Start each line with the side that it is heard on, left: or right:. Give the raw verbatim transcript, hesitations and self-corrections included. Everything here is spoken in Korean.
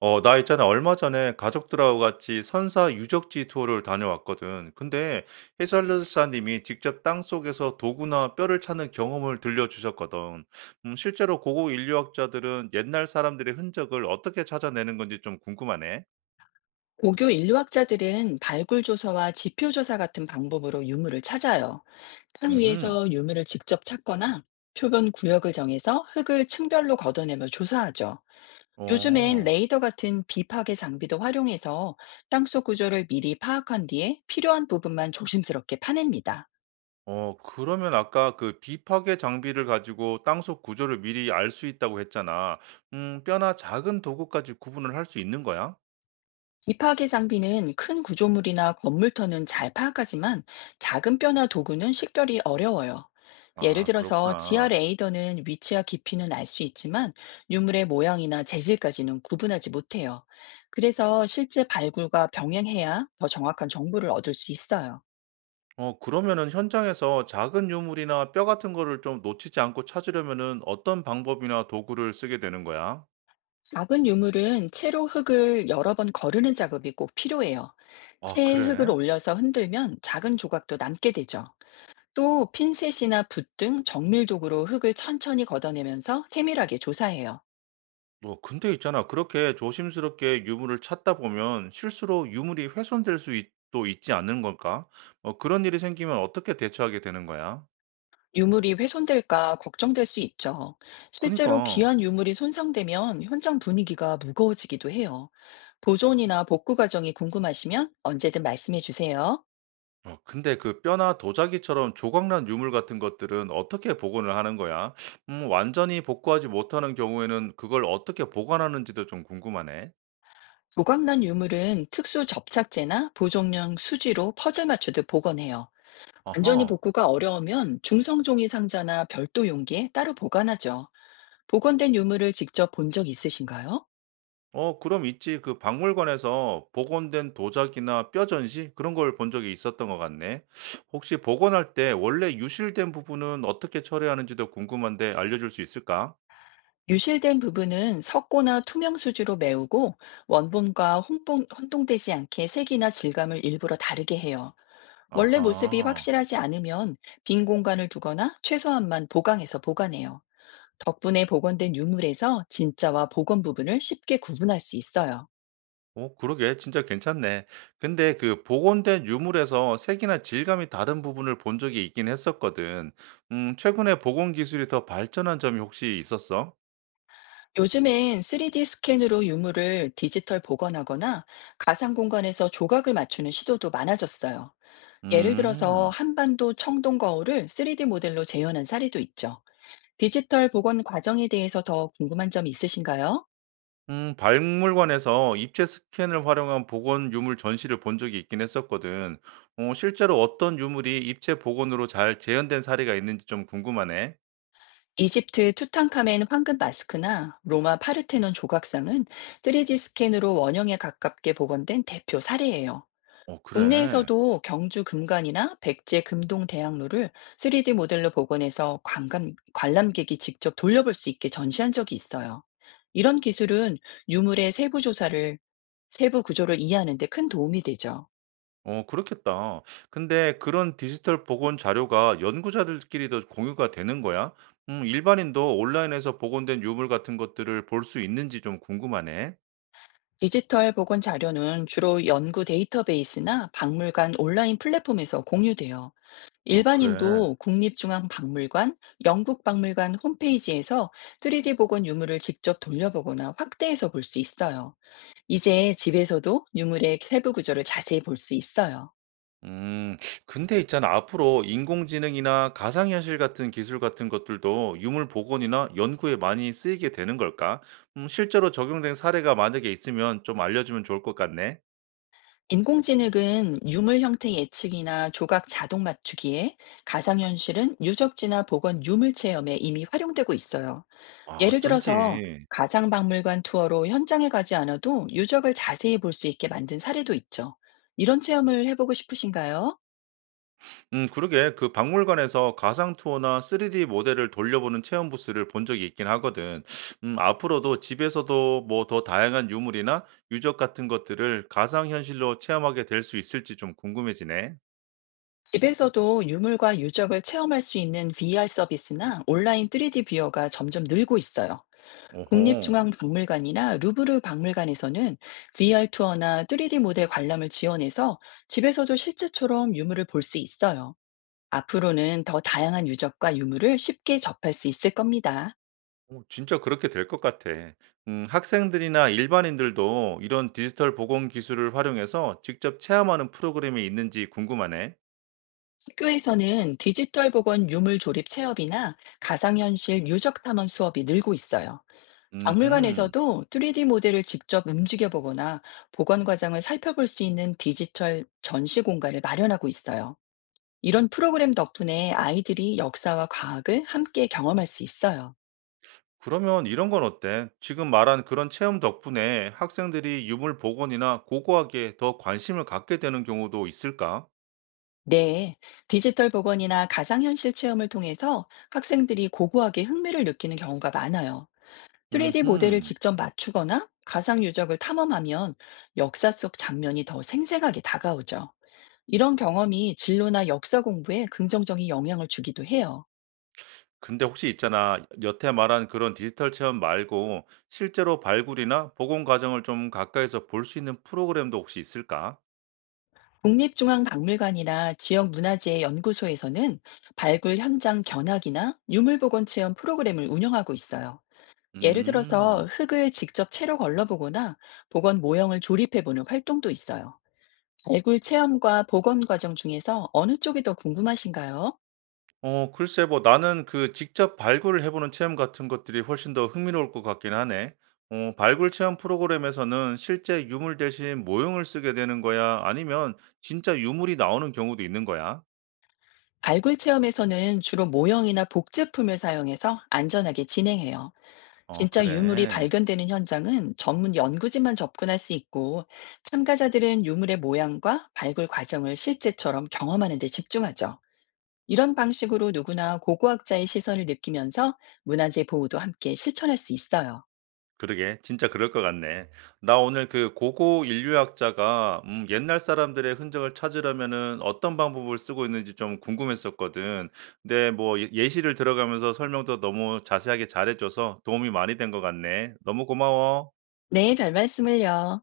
right: 어, 나 있잖아. 얼마 전에 가족들하고 같이 선사 유적지 투어를 다녀왔거든. 근데 해설사님이 직접 땅속에서 도구나 뼈를 찾는 경험을 들려주셨거든. 음, 실제로 고고 인류학자들은 옛날 사람들의 흔적을 어떻게 찾아내는 건지 좀 궁금하네.
left: 고교 인류학자들은 발굴 조사와 지표 조사 같은 방법으로 유물을 찾아요. 땅
right: 음,
left: 위에서 유물을 직접 찾거나 표본 구역을 정해서 흙을 층별로 걷어내며 조사하죠. 요즘엔
right: 어,
left: 레이더 같은 비파괴 장비도 활용해서 땅속 구조를 미리 파악한 뒤에 필요한 부분만 조심스럽게 파냅니다.
right: 어, 그러면 아까 그 비파괴 장비를 가지고 땅속 구조를 미리 알 수 있다고 했잖아. 음, 뼈나 작은 도구까지 구분을 할 수 있는 거야?
left: 이 파괴 장비는 큰 구조물이나 건물터는 잘 파악하지만 작은 뼈나 도구는 식별이 어려워요. 예를
right: 아,
left: 들어서 지하
right: 그렇구나.
left: 레이더는 위치와 깊이는 알 수 있지만 유물의 모양이나 재질까지는 구분하지 못해요. 그래서 실제 발굴과 병행해야 더 정확한 정보를 얻을 수 있어요.
right: 어 그러면은 현장에서 작은 유물이나 뼈 같은 거를 좀 놓치지 않고 찾으려면은 어떤 방법이나 도구를 쓰게 되는 거야?
left: 작은 유물은 채로 흙을 여러 번 거르는 작업이 꼭 필요해요.
right: 아,
left: 채에
right: 그래?
left: 흙을 올려서 흔들면 작은 조각도 남게 되죠. 또 핀셋이나 붓 등 정밀 도구로 흙을 천천히 걷어내면서 세밀하게 조사해요.
right: 어, 근데 있잖아. 그렇게 조심스럽게 유물을 찾다 보면 실수로 유물이 훼손될 수도 있지 않는 걸까? 어, 그런 일이 생기면 어떻게 대처하게 되는 거야?
left: 유물이 훼손될까 걱정될 수 있죠. 실제로
right: 그니까.
left: 귀한 유물이 손상되면 현장 분위기가 무거워지기도 해요. 보존이나 복구 과정이 궁금하시면 언제든 말씀해 주세요.
right: 어, 근데 그 뼈나 도자기처럼 조각난 유물 같은 것들은 어떻게 복원을 하는 거야? 음, 완전히 복구하지 못하는 경우에는 그걸 어떻게 보관하는지도 좀 궁금하네.
left: 조각난 유물은 특수 접착제나 보존용 수지로 퍼즐 맞추듯 복원해요.
right: 어허.
left: 완전히 복구가 어려우면 중성종이 상자나 별도 용기에 따로 보관하죠. 복원된 유물을 직접 본 적 있으신가요?
right: 어 그럼 있지. 그 박물관에서 복원된 도자기나 뼈 전시 그런 걸 본 적이 있었던 것 같네. 혹시 복원할 때 원래 유실된 부분은 어떻게 처리하는지도 궁금한데 알려줄 수 있을까?
left: 유실된 부분은 석고나 투명 수지로 메우고 원본과 혼동, 혼동되지 않게 색이나 질감을 일부러 다르게 해요. 원래 모습이
right: 아하.
left: 확실하지 않으면 빈 공간을 두거나 최소한만 보강해서 보관해요. 덕분에 복원된 유물에서 진짜와 복원 부분을 쉽게 구분할 수 있어요.
right: 어 그러게 진짜 괜찮네. 근데 그 복원된 유물에서 색이나 질감이 다른 부분을 본 적이 있긴 했었거든. 음 최근에 복원 기술이 더 발전한 점이 혹시 있었어?
left: 요즘엔 쓰리디 스캔으로 유물을 디지털 복원하거나 가상 공간에서 조각을 맞추는 시도도 많아졌어요. 예를 들어서
right: 음.
left: 한반도 청동 거울을 쓰리디 모델로 재현한 사례도 있죠. 디지털 복원 과정에 대해서 더 궁금한 점 있으신가요?
right: 음, 박물관에서 입체 스캔을 활용한 복원 유물 전시를 본 적이 있긴 했었거든. 어, 실제로 어떤 유물이 입체 복원으로 잘 재현된 사례가 있는지 좀 궁금하네.
left: 이집트 투탕카멘 황금 마스크나 로마 파르테논 조각상은 쓰리디 스캔으로 원형에 가깝게 복원된 대표 사례예요.
right: 어, 그래.
left: 국내에서도 경주 금관이나 백제 금동 대학로를 쓰리디 모델로 복원해서 관감, 관람객이 직접 돌려볼 수 있게 전시한 적이 있어요. 이런 기술은 유물의 세부 조사를, 세부 구조를 이해하는 데 큰 도움이 되죠.
right: 어, 그렇겠다. 근데 그런 디지털 복원 자료가 연구자들끼리도 공유가 되는 거야? 음, 일반인도 온라인에서 복원된 유물 같은 것들을 볼 수 있는지 좀 궁금하네.
left: 디지털 보건 자료는 주로 연구 데이터베이스나 박물관 온라인 플랫폼에서 공유돼요.
right: 어, 그래.
left: 일반인도 국립중앙박물관, 영국박물관 홈페이지에서 쓰리디 복원 유물을 직접 돌려보거나 확대해서 볼 수 있어요. 이제 집에서도 유물의 세부 구조를 자세히 볼 수 있어요.
right: 음, 근데 있잖아. 앞으로 인공지능이나 가상현실 같은 기술 같은 것들도 유물 복원이나 연구에 많이 쓰이게 되는 걸까? 음, 실제로 적용된 사례가 만약에 있으면 좀 알려주면 좋을 것 같네.
left: 인공지능은 유물 형태 예측이나 조각 자동 맞추기에, 가상현실은 유적지나 복원 유물 체험에 이미 활용되고 있어요.
right: 아,
left: 예를 들어서
right: 어쩐지.
left: 가상 박물관 투어로 현장에 가지 않아도 유적을 자세히 볼 수 있게 만든 사례도 있죠. 이런 체험을 해보고 싶으신가요?
right: 음, 그러게. 그 박물관에서 가상 투어나 쓰리디 모델을 돌려보는 체험 부스를 본 적이 있긴 하거든. 음, 앞으로도 집에서도 뭐 더 다양한 유물이나 유적 같은 것들을 가상현실로 체험하게 될 수 있을지 좀 궁금해지네.
left: 집에서도 유물과 유적을 체험할 수 있는 브이알 서비스나 온라인 쓰리디 뷰어가 점점 늘고 있어요.
right: 오호.
left: 국립중앙박물관이나 루브르 박물관에서는 브이알 투어나 쓰리디 모델 관람을 지원해서 집에서도 실제처럼 유물을 볼 수 있어요. 앞으로는 더 다양한 유적과 유물을 쉽게 접할 수 있을 겁니다.
right: 어 진짜 그렇게 될 것 같아. 음 학생들이나 일반인들도 이런 디지털 보건 기술을 활용해서 직접 체험하는 프로그램이 있는지 궁금하네.
left: 학교에서는 디지털 보건 유물 조립 체험이나 가상현실 유적 탐험 수업이 늘고 있어요.
right: 음
left: 박물관에서도 쓰리디 모델을 직접 움직여 보거나 보관 과정을 살펴볼 수 있는 디지털 전시 공간을 마련하고 있어요. 이런 프로그램 덕분에 아이들이 역사와 과학을 함께 경험할 수 있어요.
right: 그러면 이런 건 어때? 지금 말한 그런 체험 덕분에 학생들이 유물 복원이나 고고학에 더 관심을 갖게 되는 경우도 있을까?
left: 네, 디지털 복원이나 가상현실 체험을 통해서 학생들이 고고하게 흥미를 느끼는 경우가 많아요. 쓰리디 모델을
right: 음
left: 직접 맞추거나 가상 유적을 탐험하면 역사 속 장면이 더 생생하게 다가오죠. 이런 경험이 진로나 역사 공부에 긍정적인 영향을 주기도 해요.
right: 근데 혹시 있잖아. 여태 말한 그런 디지털 체험 말고 실제로 발굴이나 복원 과정을 좀 가까이서 볼 수 있는 프로그램도 혹시 있을까?
left: 국립중앙박물관이나 지역 문화재 연구소에서는 발굴 현장 견학이나 유물복원 체험 프로그램을 운영하고 있어요. 예를 들어서
right: 음.
left: 흙을 직접 채로 걸러보거나 복원 모형을 조립해보는 활동도 있어요. 발굴 체험과 복원 과정 중에서 어느 쪽이 더 궁금하신가요?
right: 어 글쎄 뭐 나는 그 직접 발굴을 해 보는 체험 같은 것들이 훨씬 더 흥미로울 것 같긴 하네. 어 발굴 체험 프로그램에서는 실제 유물 대신 모형을 쓰게 되는 거야? 아니면 진짜 유물이 나오는 경우도 있는 거야?
left: 발굴 체험에서는 주로 모형이나 복제품을 사용해서 안전하게 진행해요.
right: 어
left: 진짜 유물이
right: 그래.
left: 발견되는 현장은 전문 연구진만 접근할 수 있고 참가자들은 유물의 모양과 발굴 과정을 실제처럼 경험하는 데 집중하죠. 이런 방식으로 누구나 고고학자의 시선을 느끼면서 문화재 보호도 함께 실천할 수 있어요.
right: 그러게. 진짜 그럴 것 같네. 나 오늘 그 고고 인류학자가 음, 옛날 사람들의 흔적을 찾으려면은 어떤 방법을 쓰고 있는지 좀 궁금했었거든. 근데 뭐 예- 예시를 들어가면서 설명도 너무 자세하게 잘해줘서 도움이 많이 된 것 같네. 너무 고마워.
left: 네, 별 말씀을요.